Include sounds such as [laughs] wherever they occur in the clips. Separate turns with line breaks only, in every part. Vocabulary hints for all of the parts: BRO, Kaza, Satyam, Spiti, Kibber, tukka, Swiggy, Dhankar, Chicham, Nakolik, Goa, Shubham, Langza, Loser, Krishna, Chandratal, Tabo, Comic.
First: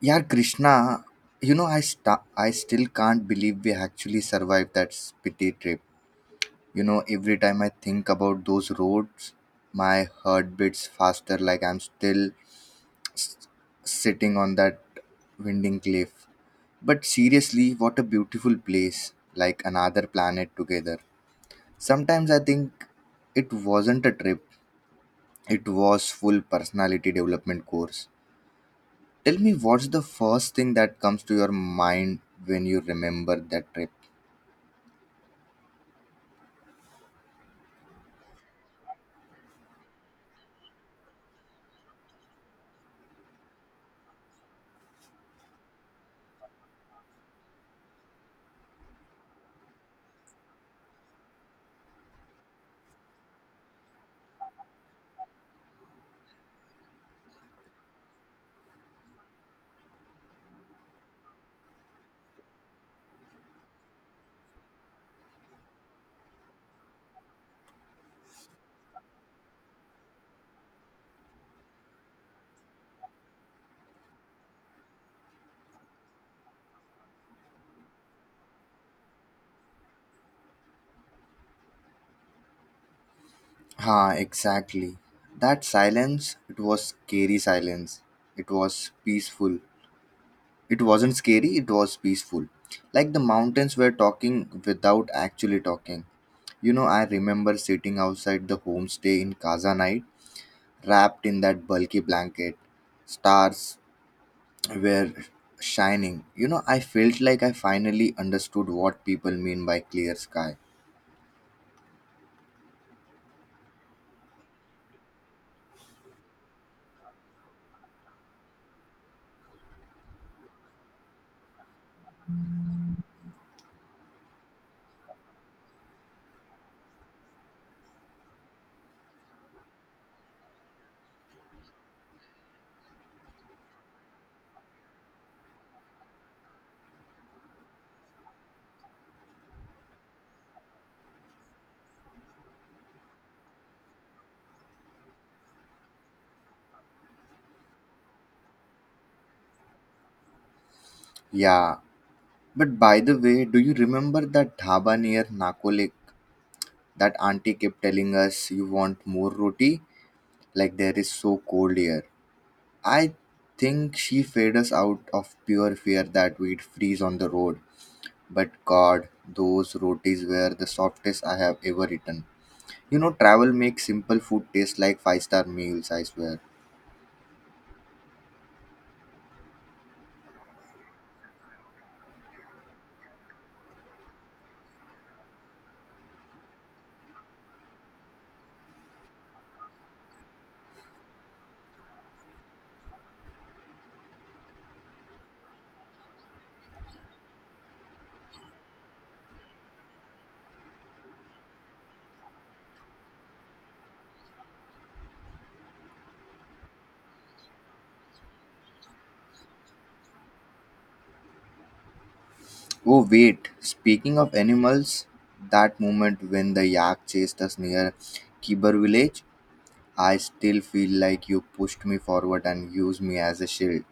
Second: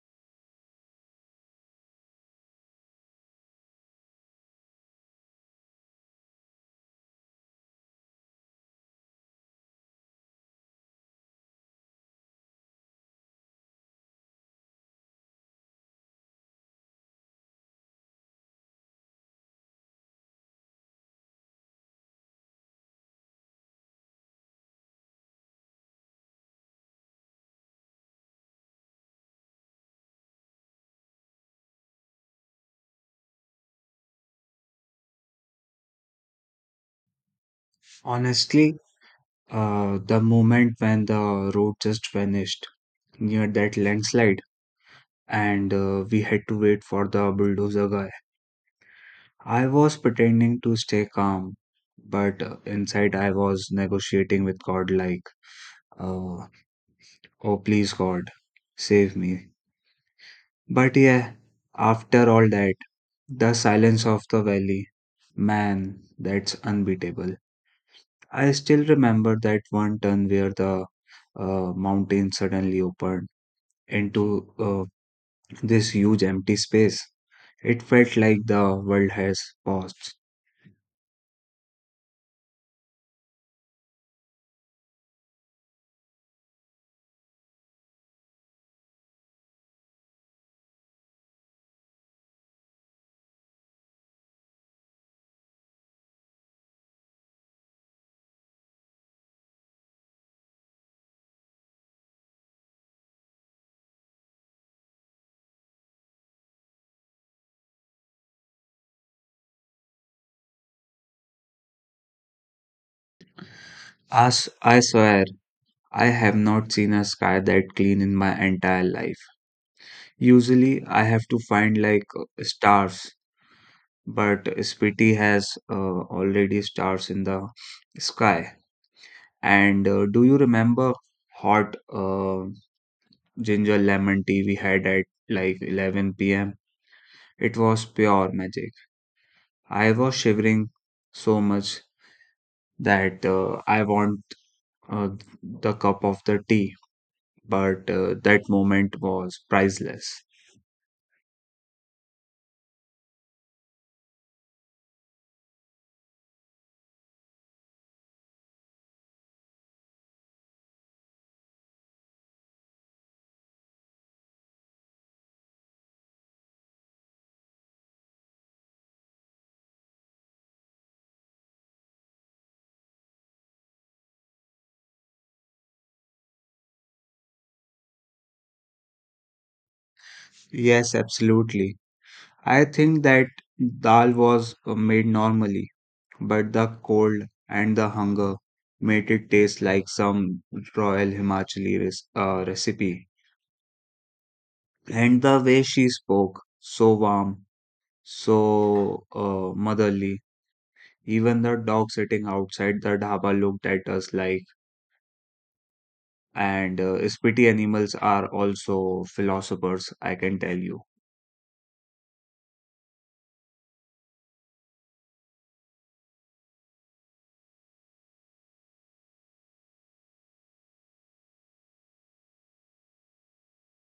Yeah, Krishna, I still can't believe we actually survived that spitty trip. Every time I think about those roads, my heart beats faster like I'm still s- sitting on that winding cliff. But seriously, what a beautiful place, like another planet together. Sometimes I think it wasn't a trip, it was full personality development course. Tell me, what's the first thing that comes to your mind when you remember that trip?
Honestly, the moment when the road just vanished near that landslide and we had to wait for the bulldozer guy, I was pretending to stay calm, but inside I was negotiating with God like, uh, oh please God, save me. But yeah, after all that, the silence of the valley, man, that's unbeatable. I still remember that one turn where the mountain suddenly opened into this huge empty space. It felt like the world has paused.
Ah, exactly. That silence, it was scary silence. It was peaceful. It wasn't scary, it was peaceful. Like the mountains were talking without actually talking. I remember sitting outside the homestay in Kaza night, wrapped in that bulky blanket. Stars were shining. I felt like I finally understood what people mean by clear sky.
As I swear, I have not seen a sky that clean in my entire life. Usually, I have to find like stars, but Spiti has already stars in the sky. And do you remember hot ginger lemon tea we had at like 11 p.m.? It was pure magic. I was shivering so much that I want uh, the cup of the tea, but that moment was priceless.
Yeah. But by the way, do you remember that dhaba near Nakolik? That auntie kept telling us, "You want more roti? Like there is so cold here." I think she fed us out of pure fear that we'd freeze on the road. But God, those rotis were the softest I have ever eaten. Travel makes simple food taste like five-star meals, I swear.
Yes, absolutely. I think that dal was made normally, but the cold and the hunger made it taste like some royal Himachali recipe. And the way she spoke, so warm, so motherly. Even the dog sitting outside the dhaba looked at us like and spitty animals are also philosophers, I can tell you.
Oh, wait. Speaking of animals, that moment when the yak chased us near Kibber village, I still feel like you pushed me forward and used me as a shield.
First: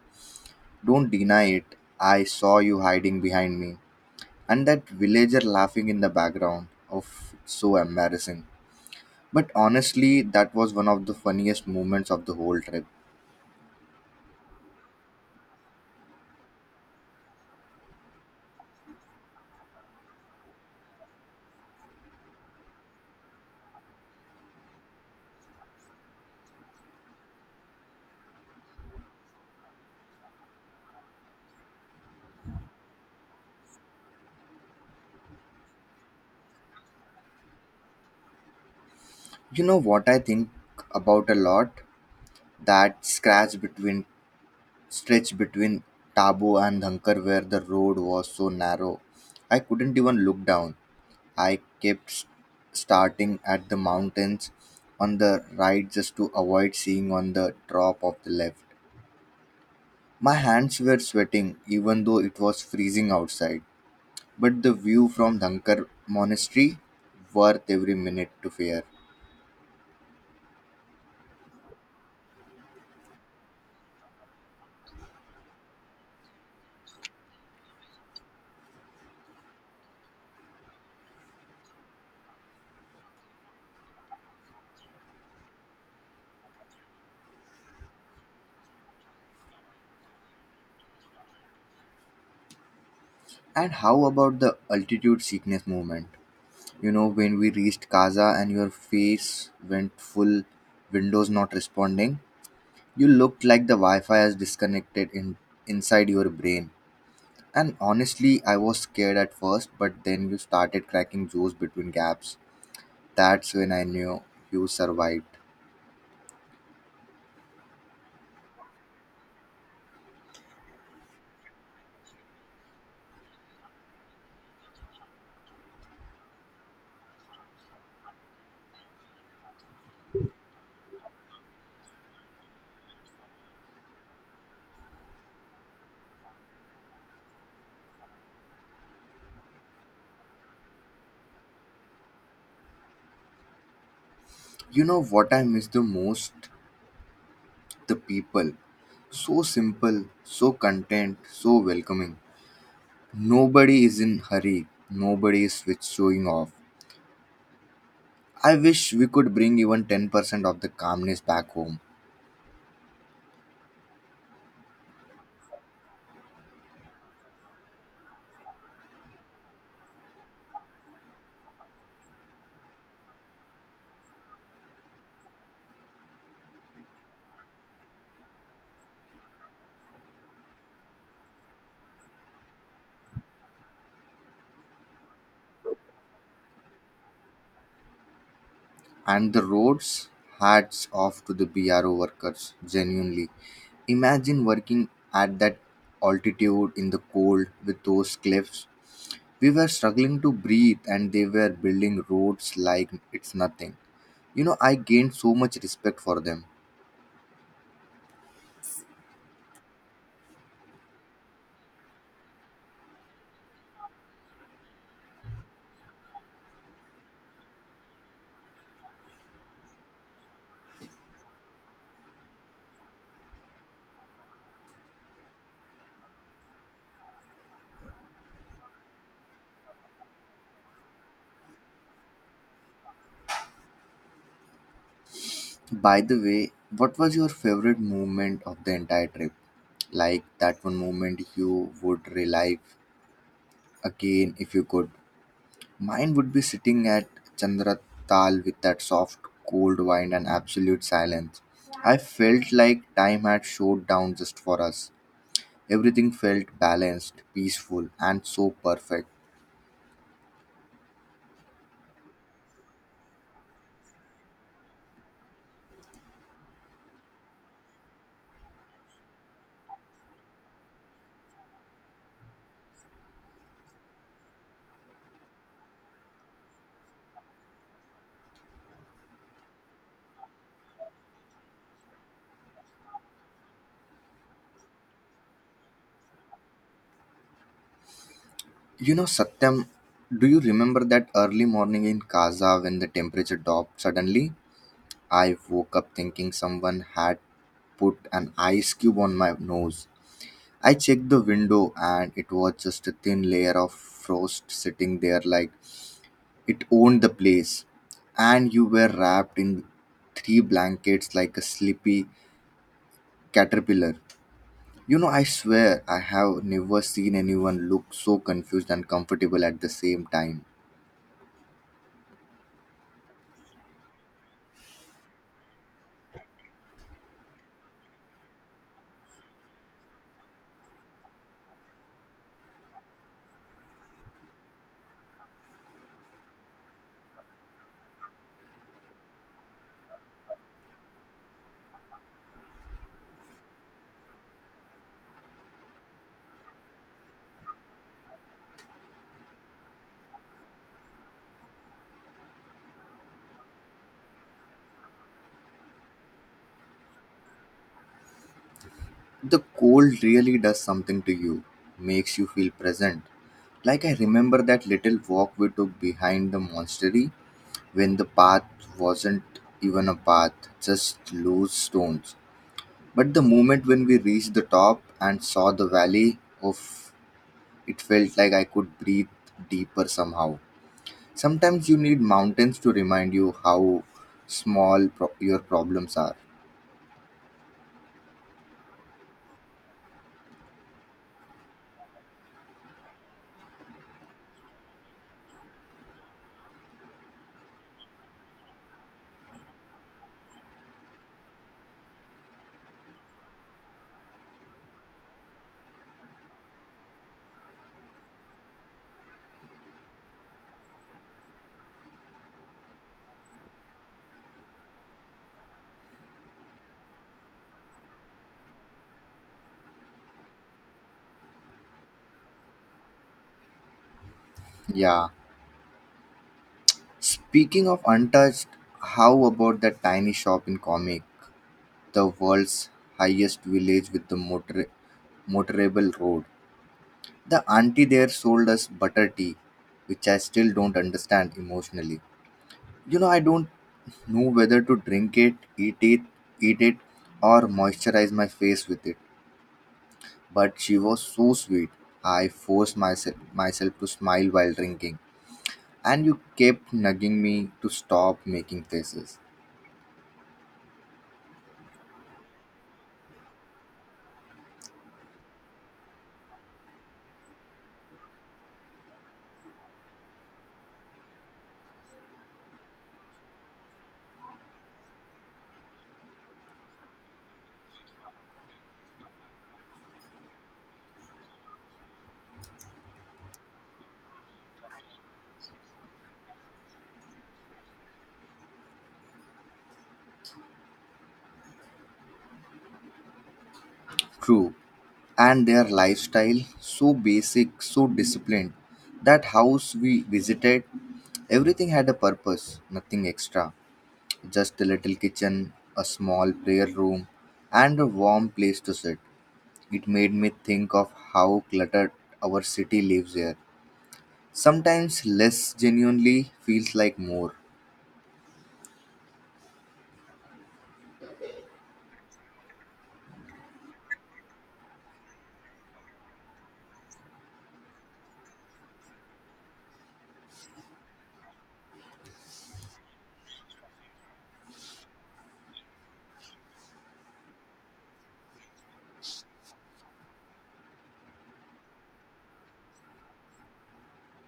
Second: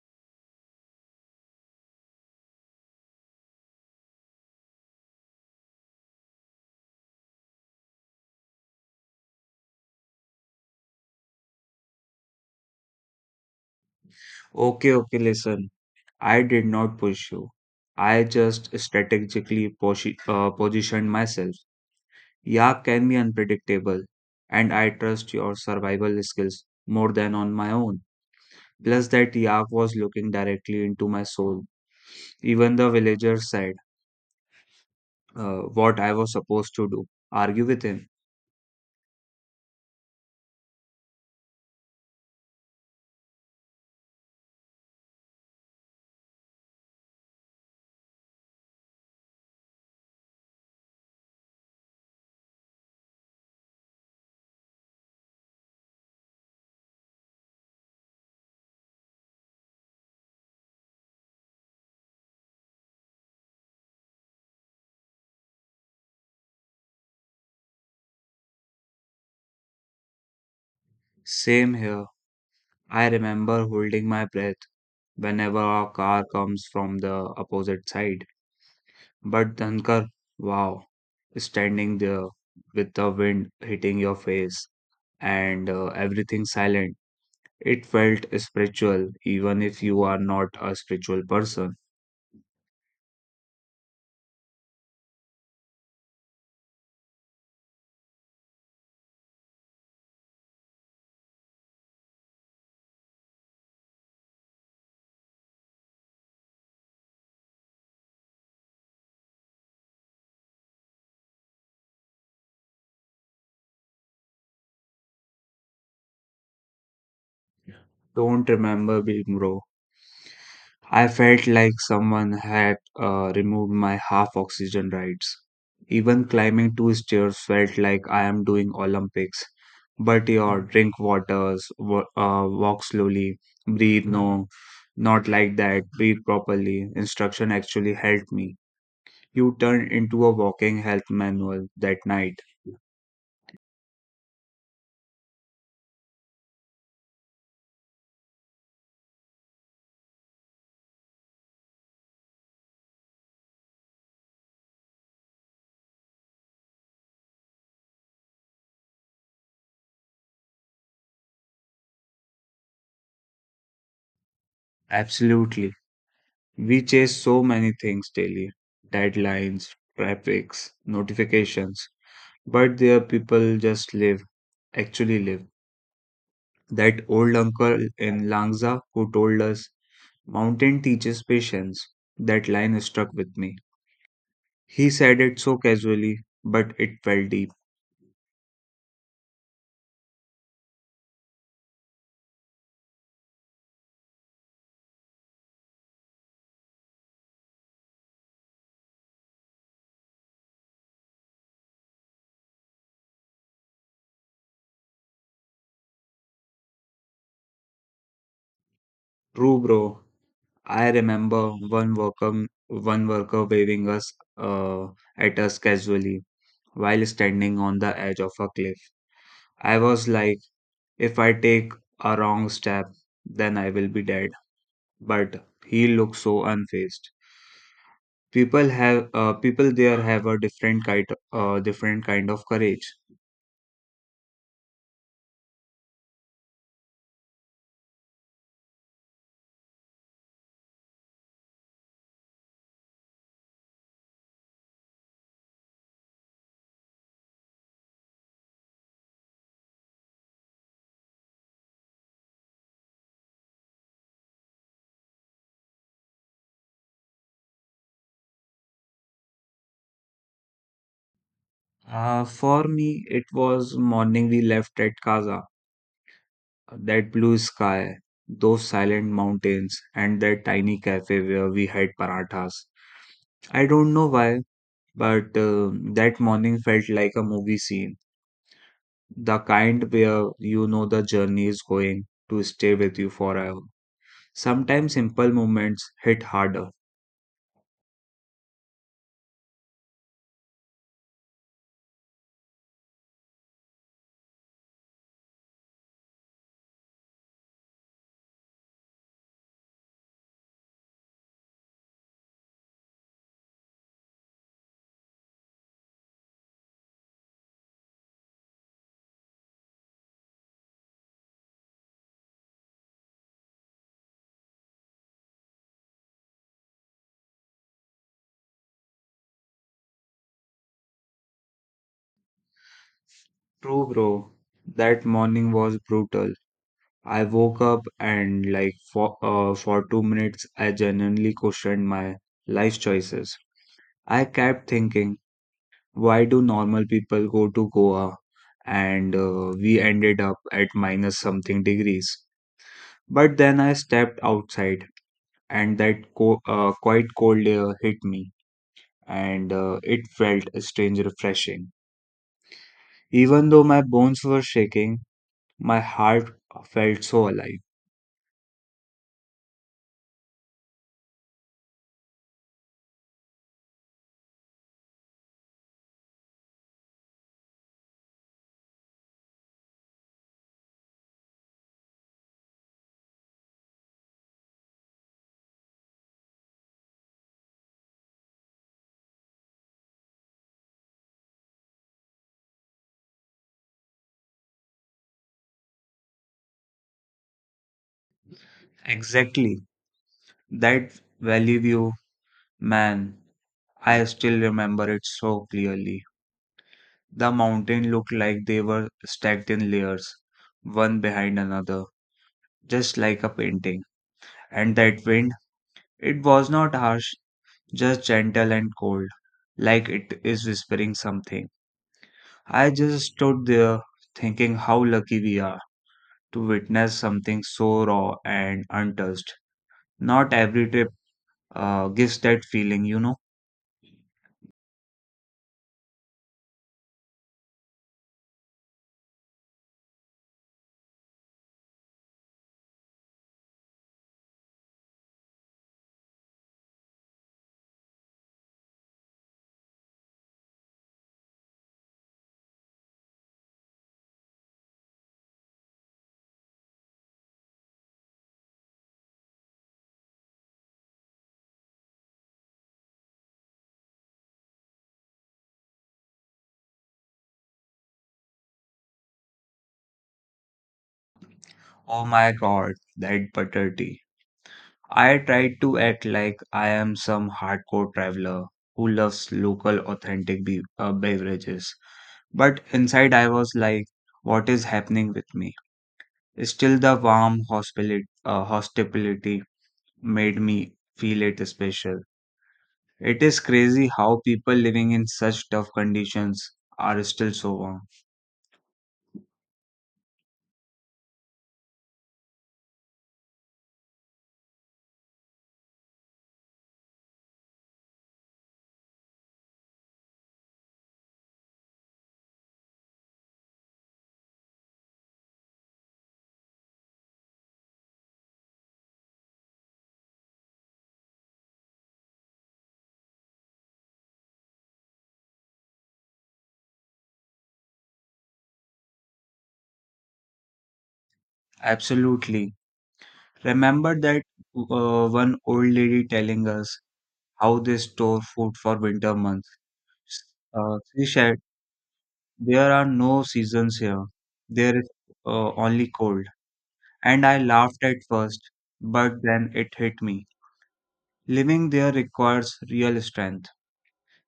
Don't deny it. I saw you hiding behind me. And that villager laughing in the background. Of so embarrassing. But honestly, that was one of the funniest moments of the whole trip.
Okay, okay, listen. I did not push you. I just strategically positioned myself. Yak can be unpredictable, and I trust your survival skills more than on my own. Plus, that yak was looking directly into my soul. Even the villager said what I was supposed to do argue with him.
You know what I think about a lot? That scratch between stretch between Tabo and Dhankar where the road was so narrow. I couldn't even look down. I kept starting at the mountains on the right just to avoid seeing on the drop of the left. My hands were sweating even though it was freezing outside, but the view from Dhankar monastery worth every minute to fear.
Same here. I remember holding my breath whenever a car comes from the opposite side. But Dhankar, wow, standing there with the wind hitting your face and everything silent. It felt spiritual, even if you are not a spiritual person.
And how about the altitude sickness movement? When we reached Casa and your face went full Windows not responding, you looked like the Wi Fi has disconnected inside your brain. And honestly, I was scared at first, but then you started cracking jokes between gaps. That's when I knew you survived.
Don't remember me, bro. I felt like someone had removed my half oxygen rides. Even climbing two stairs felt like I am doing Olympics. But your drink waters, walk slowly, breathe no, not like that, breathe properly. Instruction actually helped me. You turned into a walking health manual that night.
You know what I miss the most? The people. So simple, so content, so welcoming. Nobody is in hurry. Nobody is switch showing off. I wish we could bring even 10% of the calmness back home.
Absolutely. We chase so many things daily deadlines, traffics, notifications, but there people just live, actually live. That old uncle in Langza who told us, Mountain teaches patience, that line stuck with me. He said it so casually, but it felt deep.
And the roads, hats off to the BRO workers, genuinely. Imagine working at that altitude in the cold with those cliffs. We were struggling to breathe and they were building roads like it's nothing. I gained so much respect for them.
True, bro. I remember one worker waving us at us casually while standing on the edge of a cliff. I was like, If I take a wrong step, then I will be dead. But he looks so unfazed. People have people there have a different kind of courage.
By the way, what was your favorite moment of the entire trip? Like that one moment you would relive again if you could. Mine would be sitting at Chandratal with that soft, cold wine and absolute silence. I felt like time had slowed down just for us. Everything felt balanced, peaceful, and so perfect.
For me, it was morning we left at Kaza. That blue sky, those silent mountains, and that tiny cafe where we had parathas. I don't know why, but that morning felt like a movie scene the kind where you know the journey is going to stay with you forever. Sometimes simple moments hit harder.
Satyam, do you remember that early morning in Kaza when the temperature dropped suddenly? I woke up thinking someone had put an ice cube on my nose. I checked the window and it was just a thin layer of frost sitting there like it owned the place, and you were wrapped in three blankets like a sleepy caterpillar. I swear I have never seen anyone look so confused and comfortable at the same time.
True, bro. That morning was brutal. I woke up and, like, for 2 minutes, I genuinely questioned my life choices. I kept thinking, why do normal people go to Goa? And we ended up at minus something degrees. But then I stepped outside, and that quite cold air hit me and it felt strange refreshing. Even though my bones were shaking, my heart felt so alive.
The cold really does something to you, makes you feel present. Like I remember that little walk we took behind the monastery when the path wasn't even a path, just loose stones. But the moment when we reached the top and saw the valley of it felt like I could breathe deeper somehow. Sometimes you need mountains to remind you how small your problems are.
Exactly. That valley view, man, I still remember it so clearly. The mountain looked like they were stacked in layers, one behind another, just like a painting. And that wind, it was not harsh, just gentle and cold, like it is whispering something. I just stood there thinking how lucky we are to witness something so raw and untouched. Not every trip gives that feeling.
Yeah. Speaking of untouched, how about that tiny shop in Comic, the world's highest village with the motorable road? The auntie there sold us butter tea, which I still don't understand emotionally. I don't know whether to drink it, eat it, or moisturize my face with it. But she was so sweet. I forced myself to smile while drinking, and you kept nagging me to stop making faces.
Oh my god, that butter tea. I tried to act like I am some hardcore traveler who loves local authentic beverages. But inside, I was like, what is happening with me? Still, the warm hospitality made me feel it special. It is crazy how people living in such tough conditions are still so warm.
True, and their lifestyle so basic, so disciplined. That house we visited, everything had a purpose, nothing extra. Just a little kitchen, a small prayer room, and a warm place to sit. It made me think of how cluttered our city lives here. Sometimes less genuinely feels like more.
Absolutely. Remember that one old lady telling us how they store food for winter months. She said, There are no seasons here, there is only cold. And I laughed at first, but then it hit me. Living there requires real strength.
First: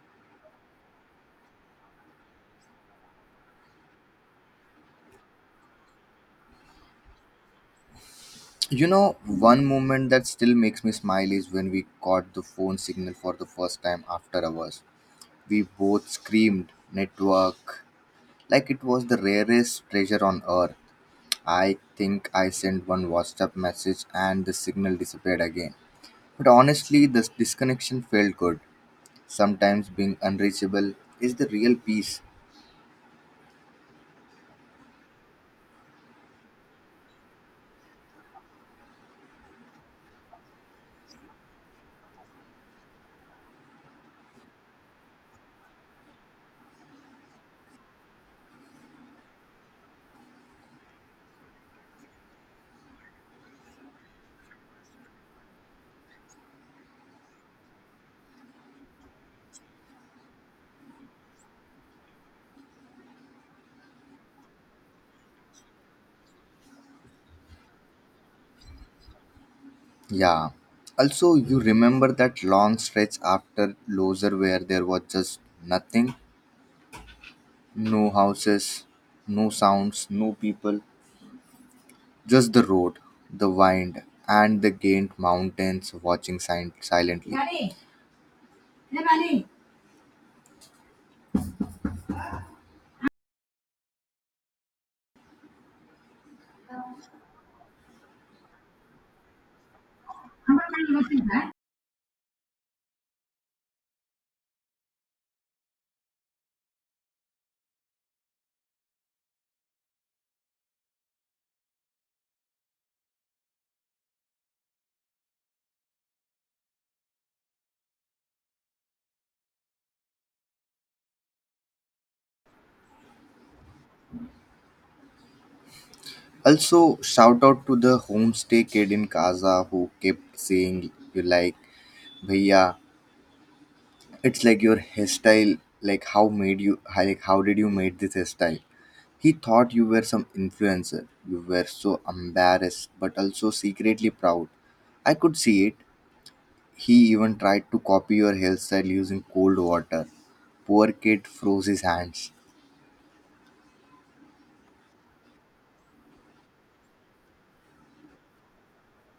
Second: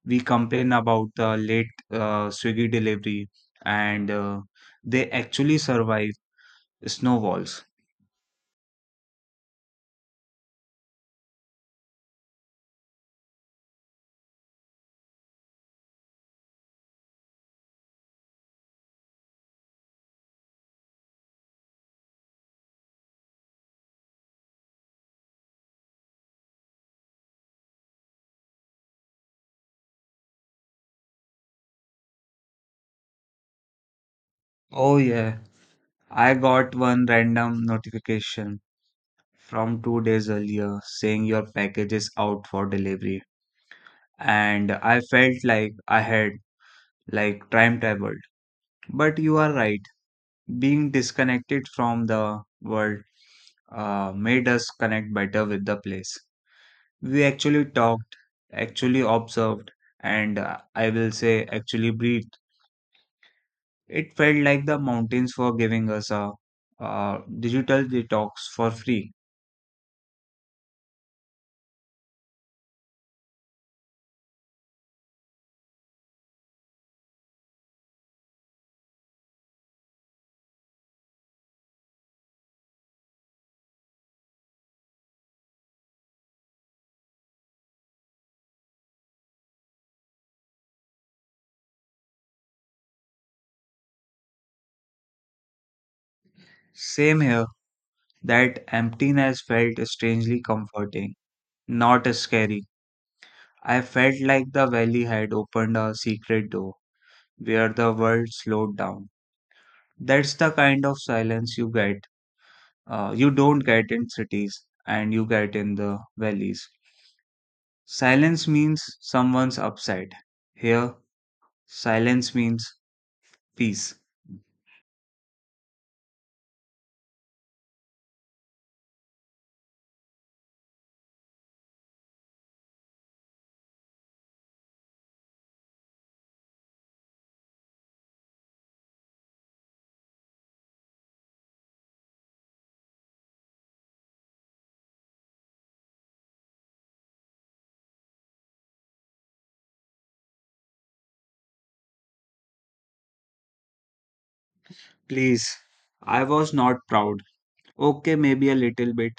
We complain about the late Swiggy delivery and they actually survive Snowballs.
One moment that still makes me smile is when we caught the phone signal for the first time after hours. We both screamed, "Network!" like it was the rarest treasure on earth. I think I sent one WhatsApp message and the signal disappeared again. But honestly, this disconnection felt good. Sometimes being unreachable is the real peace.
Oh yeah. I got one random notification from 2 days earlier saying your package is out for delivery. And I felt like I had like time traveled. But you are right. Being disconnected from the world made us connect better with the place. We actually talked, actually observed, and I will say actually breathed. It felt like the mountains were giving us a digital detox for free.
Yeah. Also, you remember that long stretch after Loser where there was just nothing? No houses, no sounds, no people, just the road, the wind, and the gained mountains watching silently.
Same here, that emptiness felt strangely comforting, not scary. I felt like the valley had opened a secret door where the world slowed down. That's the kind of silence you get. You don't get in cities and you get in the valleys. Silence means someone's upset. Here, silence means peace.
Also, shout out to the homestay kid in Kaza who kept saying, "You like, bhaiya, it's like your hairstyle. Like how made you? Like how did you made this hairstyle?" He thought you were some influencer. You were so embarrassed, but also secretly proud. I could see it. He even tried to copy your hairstyle using cold water. Poor kid froze his hands.
Please. I was not proud. Okay, maybe a little bit,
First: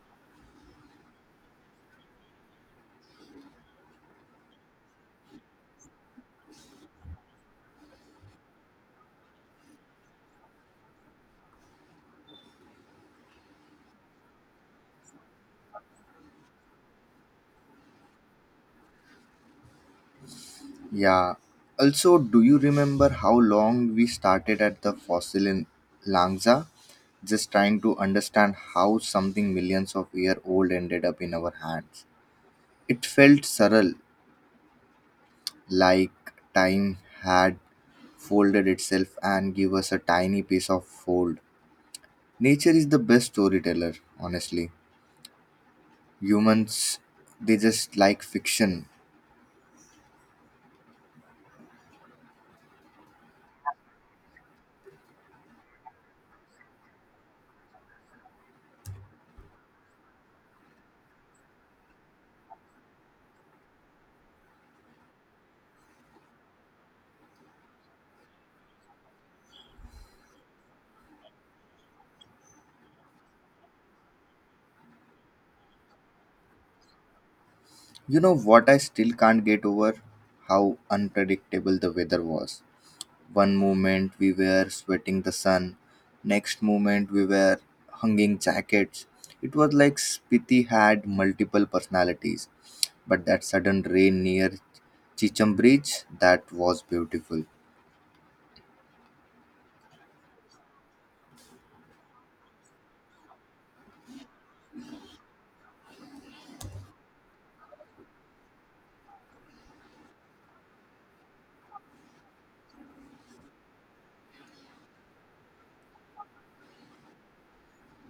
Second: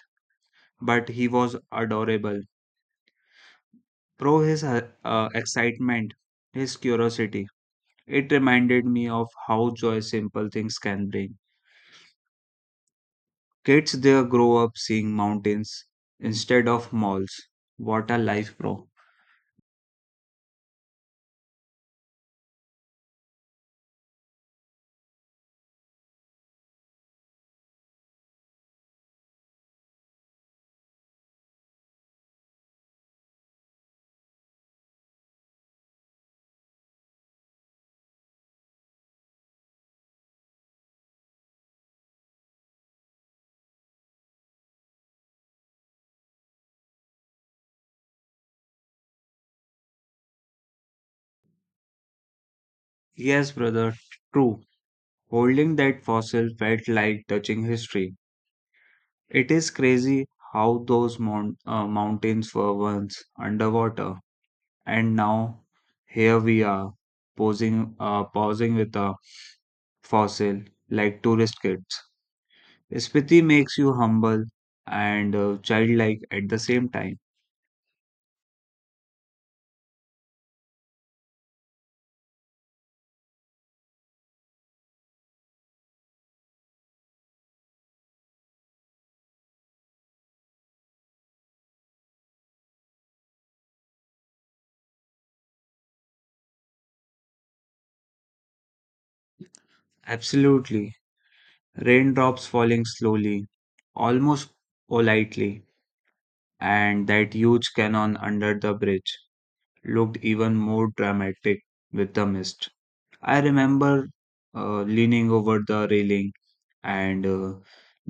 but he was adorable. Pro his excitement, his curiosity. It reminded me of how joy simple things can bring. Kids there grow up seeing mountains instead of malls. What a life, bro.
Yeah. Also, do you remember how long we started at the fossil in Langza? Just trying to understand how something millions of years old ended up in our hands. It felt surreal, like time had folded itself and give us a tiny piece of fold. Nature is the best storyteller, honestly. Humans, they just like fiction.
Yes, brother, true. Holding that fossil felt like touching history. It is crazy how those mountains were once underwater. And now here we are posing pausing with a fossil like tourist kids. Spiti makes you humble and childlike at the same time.
You know what I still can't get over? How unpredictable the weather was. One moment we were sweating the sun, next moment we were hanging jackets. It was like Spiti had multiple personalities. But that sudden rain near Chicham Bridge, that was beautiful.
Absolutely. Raindrops falling slowly, almost politely, and that huge cannon under the bridge looked even more dramatic with the mist. I remember leaning over the railing and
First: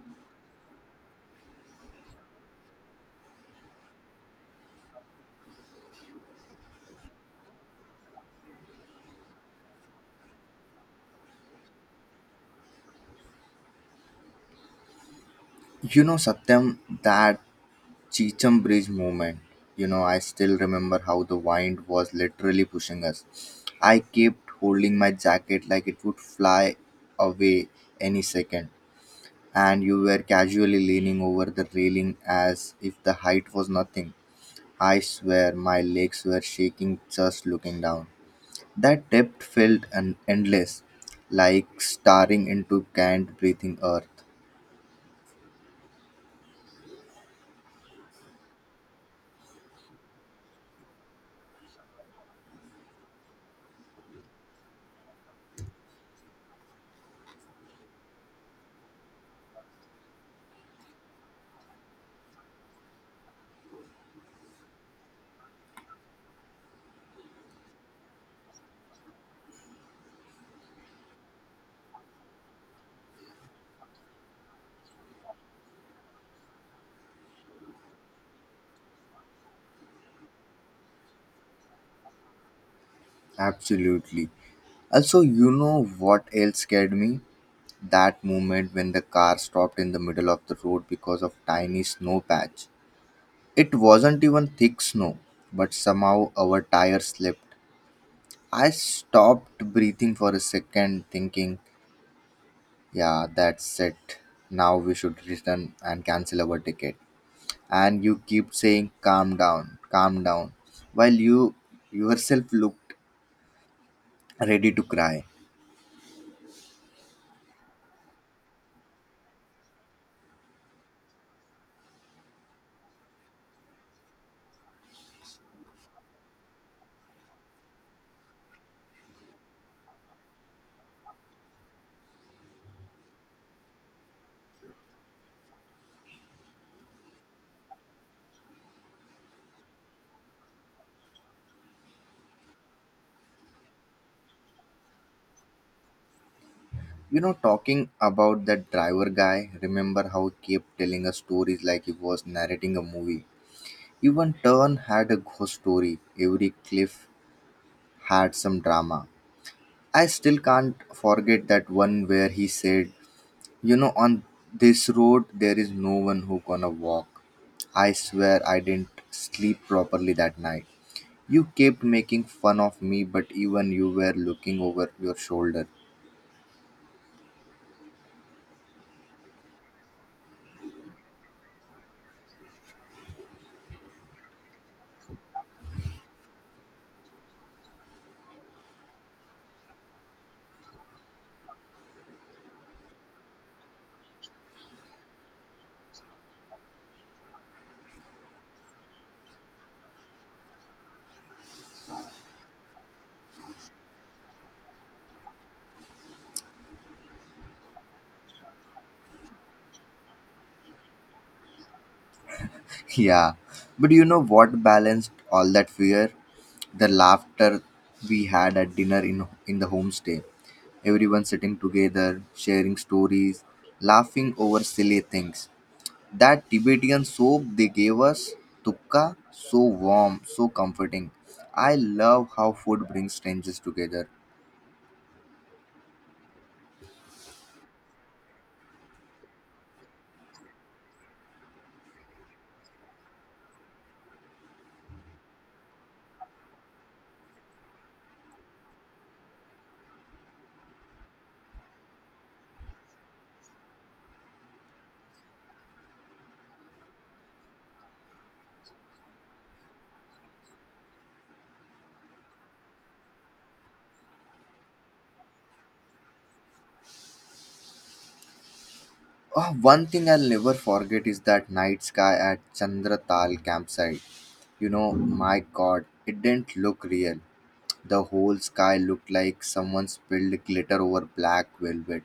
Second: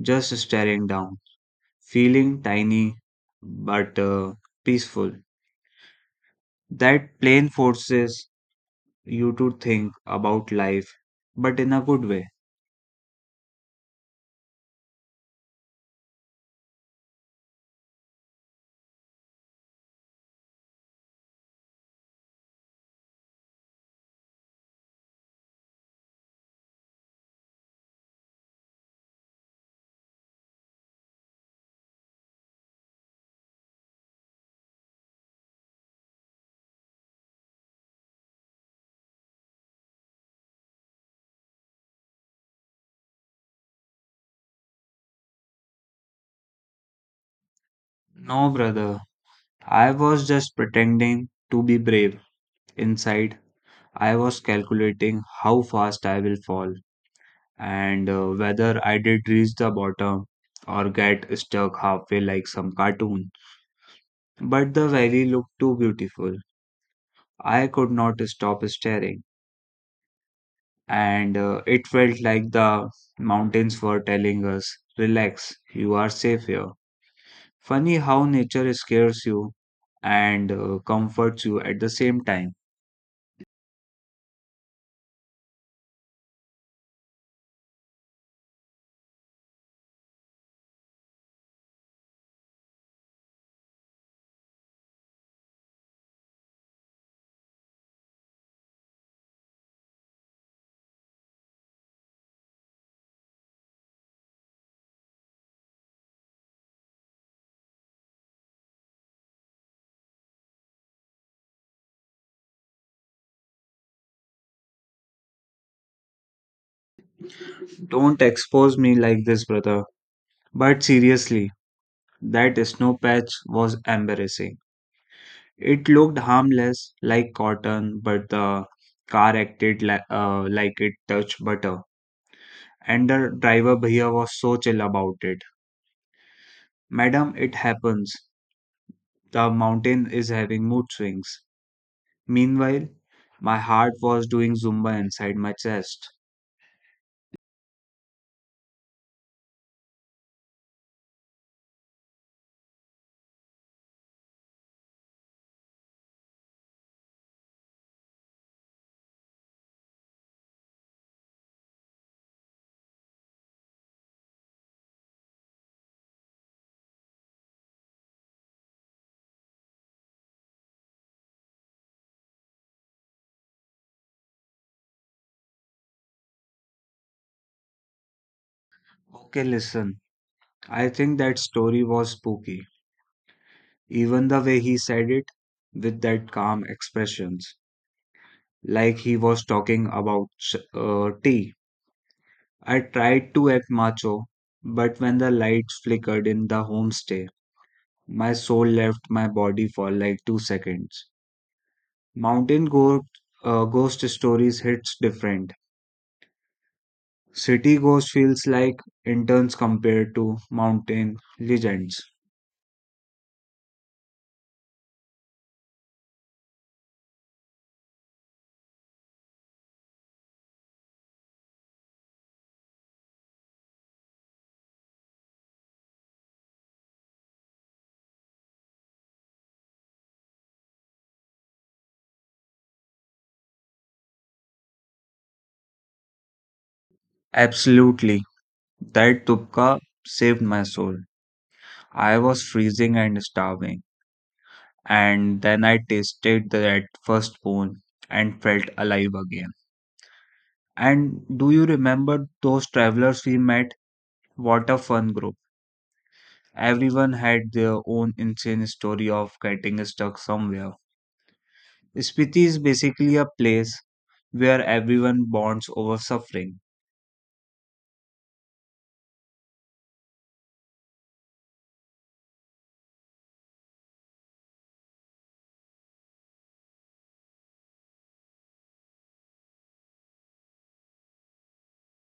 just staring down feeling tiny but peaceful. That plane forces you to think about life, but in a good way.
Satyam, that Cheecham Bridge movement, I still remember how the wind was literally pushing us. I kept holding my jacket like it would fly away any second, and you were casually leaning over the railing as if the height was nothing. I swear my legs were shaking just looking down. That depth felt an endless, like staring into can't breathing earth.
No, brother, I was just pretending to be brave. Inside, I was calculating how fast I will fall and whether I did reach the bottom or get stuck halfway like some cartoon. But the valley looked too beautiful. I could not stop staring. And it felt like the mountains were telling us, Relax, you are safe here. Funny how nature scares you and comforts you at the same time.
Absolutely. Also, you know what else scared me? That moment when the car stopped in the middle of the road because of tiny snow patch. It wasn't even thick snow, but somehow our tire slipped. I stopped breathing for a second, thinking, yeah, that's it. Now we should return and cancel our ticket. And you keep saying, "Calm down, calm down," while you yourself looked ready to cry.
Don't expose me like this, brother. But seriously, that snow patch was embarrassing. It looked harmless, like cotton, but the car acted like it touched butter. And the driver bhaiya was so chill about it. Madam, it happens. The mountain is having mood swings. Meanwhile, my heart was doing Zumba inside my chest.
Talking about that driver guy, remember how he kept telling us stories like he was narrating a movie? Even Turn had a ghost story, every cliff had some drama. I still can't forget that one where he said, "You know, on this road there is no one who gonna walk." I swear I didn't sleep properly that night. You kept making fun of me, but even you were looking over your shoulder.
Okay, listen, I think that story was spooky. Even the way he said it, with that calm expressions, like he was talking about tea. I tried to act macho, but when the lights flickered in the homestay, my soul left my body for like 2 seconds. Mountain ghost stories hits different. City Ghost feels like interns compared to mountain legends.
Yeah, but you know what balanced all that fear? The laughter we had at dinner in the homestay. Everyone sitting together, sharing stories, laughing over silly things. That Tibetan soap they gave us, tukka, so warm, so comforting. I love how food brings strangers together.
Absolutely. That tupka saved my soul. I was freezing and starving, and then I tasted that first spoon and felt alive again. And do you remember those travelers we met? What a fun group. Everyone had their own insane story of getting stuck somewhere. Spiti is basically a place where everyone bonds over suffering.
Oh, one thing I'll never forget is that night sky at Chandratal campsite. My god, it didn't look real. The whole sky looked like someone spilled glitter over black velvet.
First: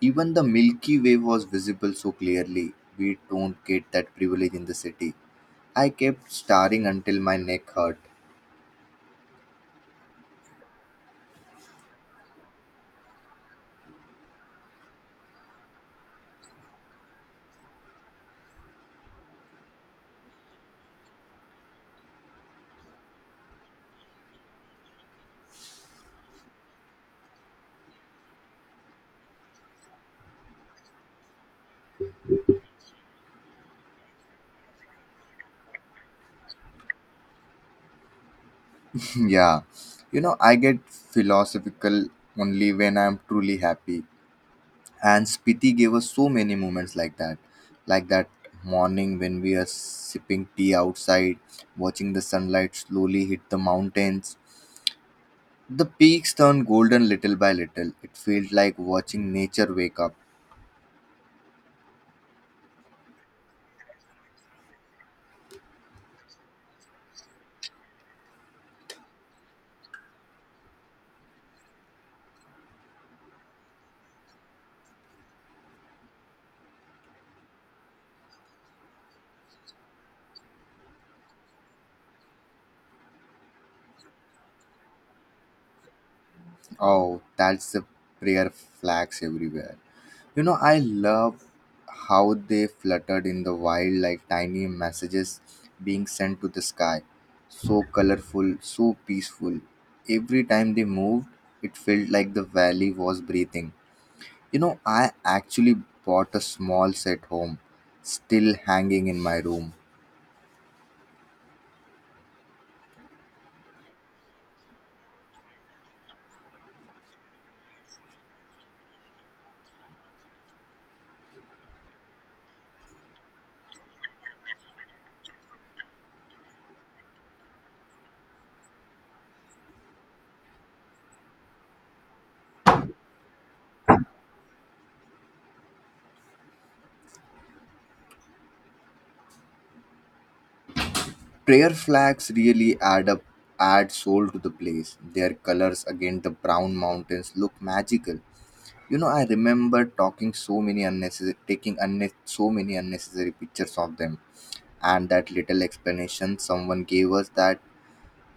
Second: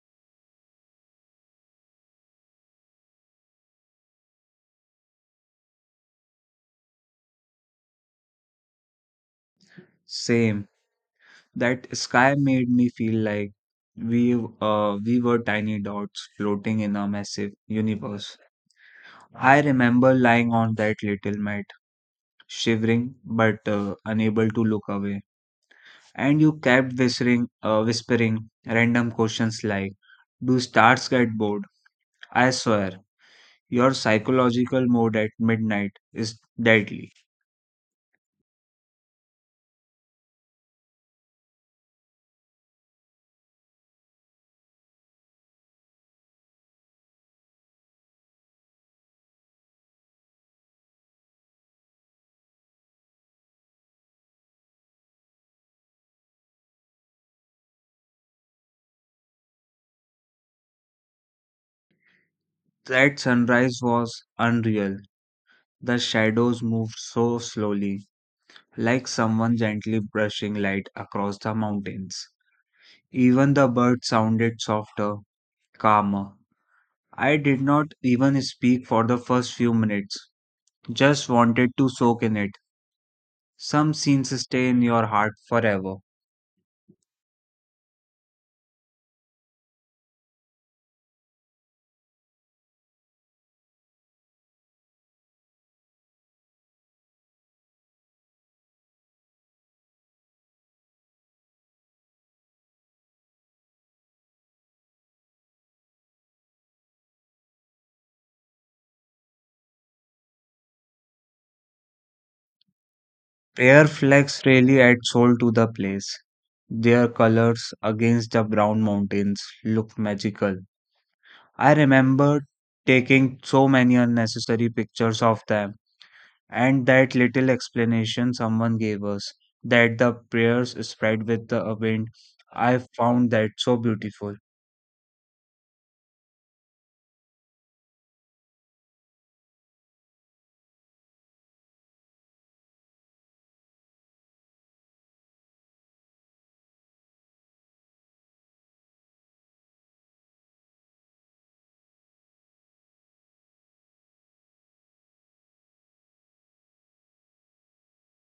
Even the Milky Way was visible so clearly. We don't get that privilege in the city. I kept staring until my neck hurt.
Same. That sky made me feel like we we were tiny dots floating in a massive universe. I remember lying on that little mat, shivering but unable to look away. And you kept whispering random questions like, "Do stars get bored?" I swear, your psychological mode at midnight is deadly.
[laughs] Yeah, I get philosophical only when I'm truly happy. And Spiti gave us so many moments like that. Like that morning when we are sipping tea outside, watching the sunlight slowly hit the mountains. The peaks turned golden little by little. It felt like watching nature wake up.
That sunrise was unreal. The shadows moved so slowly, like someone gently brushing light across the mountains. Even the bird sounded softer, calmer. I did not even speak for the first few minutes, just wanted to soak in it. Some scenes stay in your heart forever.
Oh, that's the prayer flags everywhere. I love how they fluttered in the wild like tiny messages being sent to the sky. So colorful, so peaceful. Every time they moved, it felt like the valley was breathing. I actually bought a small set home, still hanging in my room.
Air flags really add soul to the place. Their colors against the brown mountains looked magical. I remember taking so many unnecessary pictures of them. And that little explanation someone gave us, that the prayers spread with the wind, I found that so beautiful.
Prayer flags really add up, add soul to the place. Their colors against the brown mountains look magical. I remember talking so many unnecessary, taking so many unnecessary pictures of them, and that little explanation someone gave us that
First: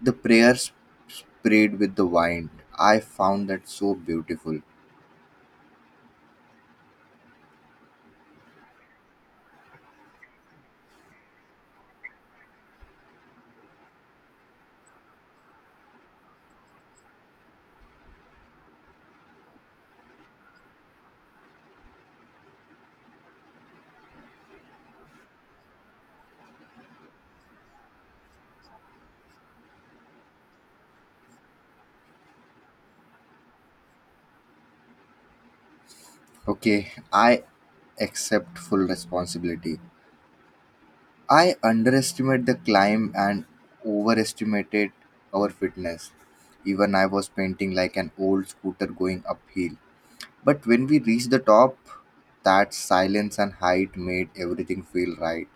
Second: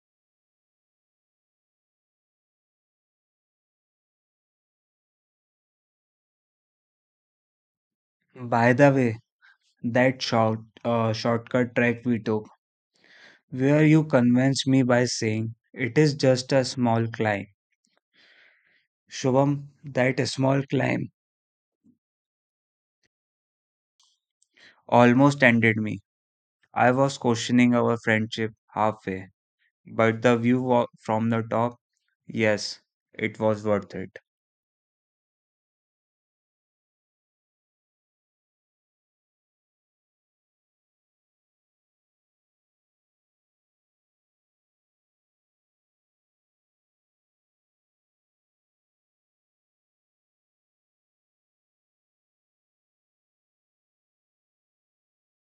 the prayers sprayed with the wind. I found that so beautiful.
By the way, that shortcut track we took, where you convinced me by saying it is just a small climb. Shubham, that small climb almost ended me. I was questioning our friendship halfway, but the view from the top, yes, it was worth it.
Okay, I accept full responsibility. I underestimate the climb and overestimated our fitness. Even I was painting like an old scooter going uphill. But when we reached the top, that silence and height made everything feel right.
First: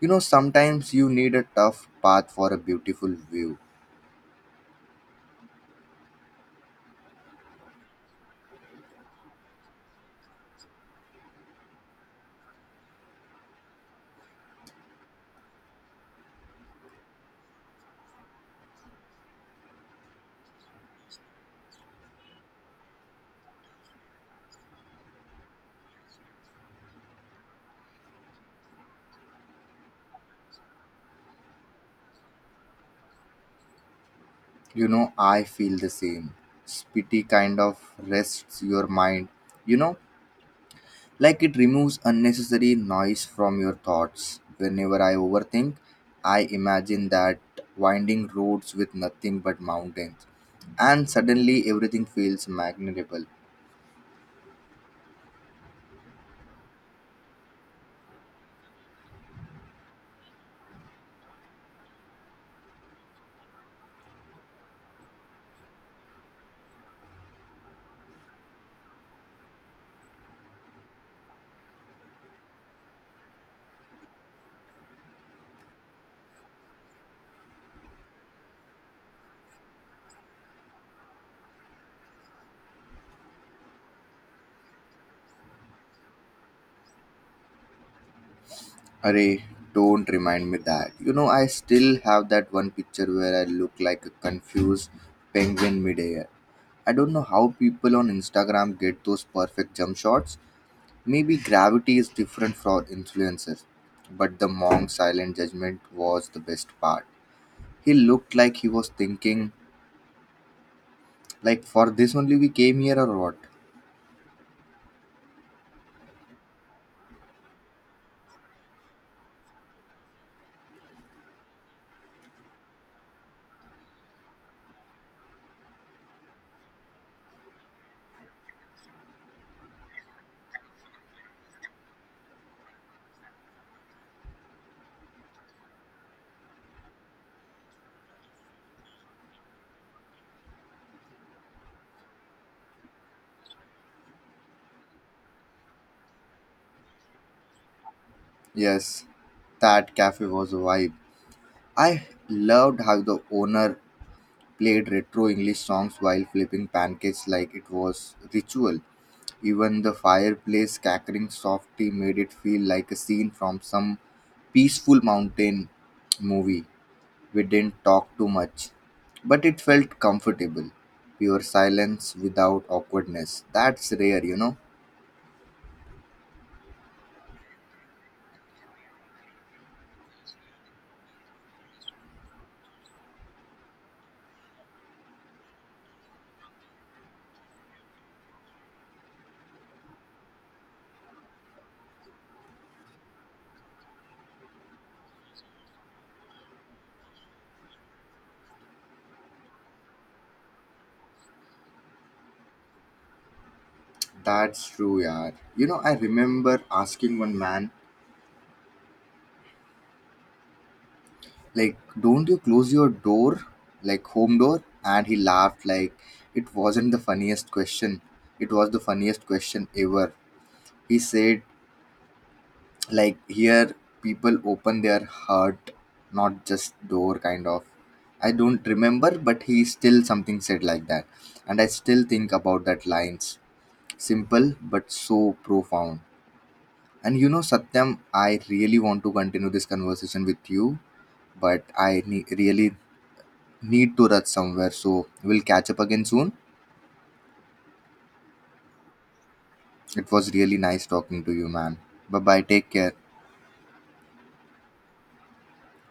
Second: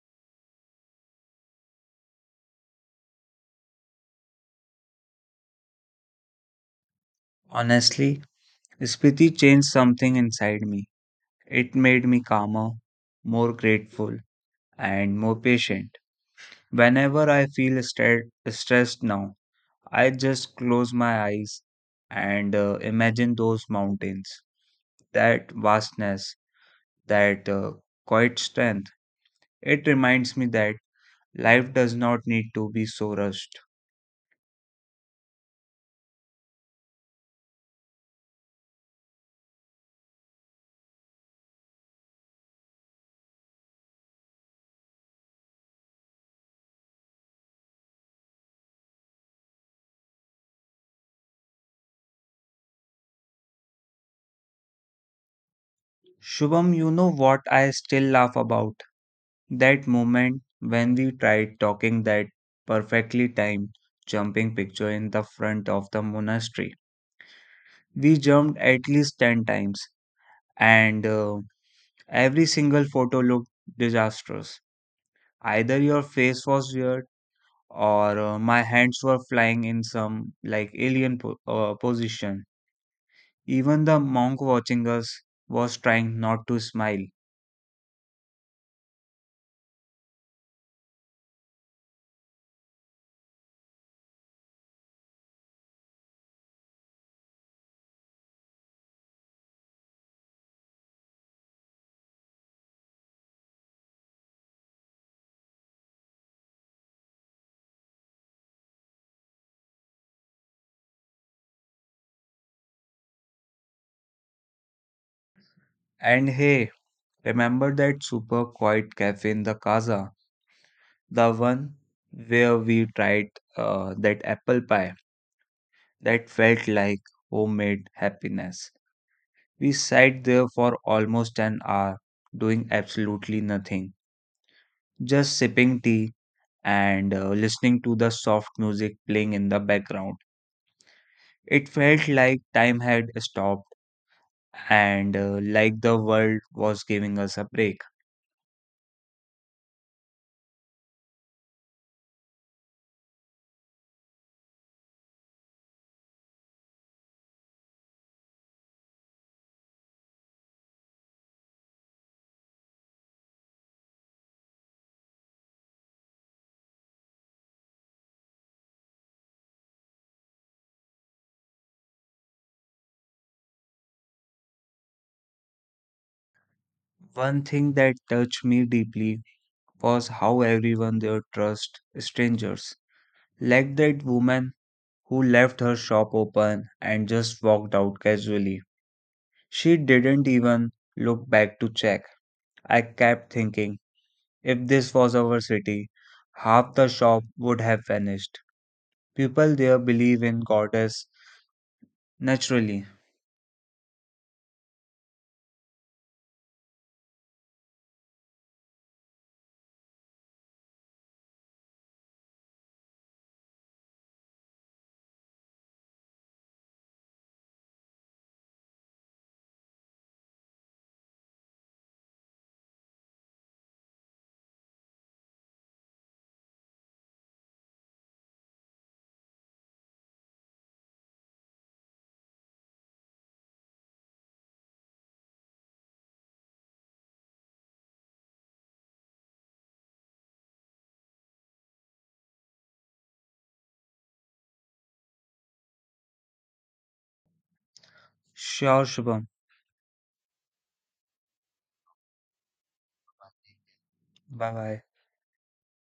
Sometimes you need a tough path for a beautiful view.
Honestly, Spiti changed something inside me. It made me calmer, more grateful, and more patient. Whenever I feel stressed now, I just close my eyes and imagine those mountains, that vastness, that quiet strength. It reminds me that life does not need to be so rushed.
I feel the same. Spitty kind of rests your mind. You know, Like it removes unnecessary noise from your thoughts. Whenever I overthink, I imagine that winding roads with nothing but mountains. And suddenly everything feels magnetable.
Shubham, you know what I still laugh about? That moment when we tried talking that perfectly timed jumping picture in the front of the monastery. We jumped at least 10 times and every single photo looked disastrous. Either your face was weird or my hands were flying in some like alien position. Even the monk watching us was trying not to smile.
Array, don't remind me that. I still have that one picture where I look like a confused penguin midair. I don't know how people on Instagram get those perfect jump shots. Maybe gravity is different for influencers, but the monk's silent judgment was the best part. He looked like he was thinking, like, for this only we came here or what?
And hey, remember that super quiet cafe in the Casa? The one where we tried that apple pie that felt like homemade happiness. We sat there for almost an hour doing absolutely nothing, just sipping tea and listening to the soft music playing in the background. It felt like time had stopped and like the world was giving us a break.
Yes, that cafe was a vibe. I loved how the owner played retro English songs while flipping pancakes like it was ritual. Even the fireplace cackering softly made it feel like a scene from some peaceful mountain movie. We didn't talk too much, but it felt comfortable. Pure silence without awkwardness. That's rare.
One thing that touched me deeply was how everyone there trust strangers. Like that woman who left her shop open and just walked out casually. She didn't even look back to check. I kept thinking, if this was our city, half the shop would have vanished. People there believe in goddess naturally.
That's true, yeah. I remember asking one man, like, don't you close your door, like home door? And he laughed, like, it wasn't the funniest question. It was the funniest question ever. He said, like here people open their heart, not just door kind of. I don't remember, but he still something said like that. And I still think about that lines. Simple but so profound. And Satyam, I really want to continue this conversation with you, but I really need to rush somewhere, so we'll catch up again soon.
Sure, Shubham.
It was really nice talking to you, man. Bye bye, take care.
Bye bye.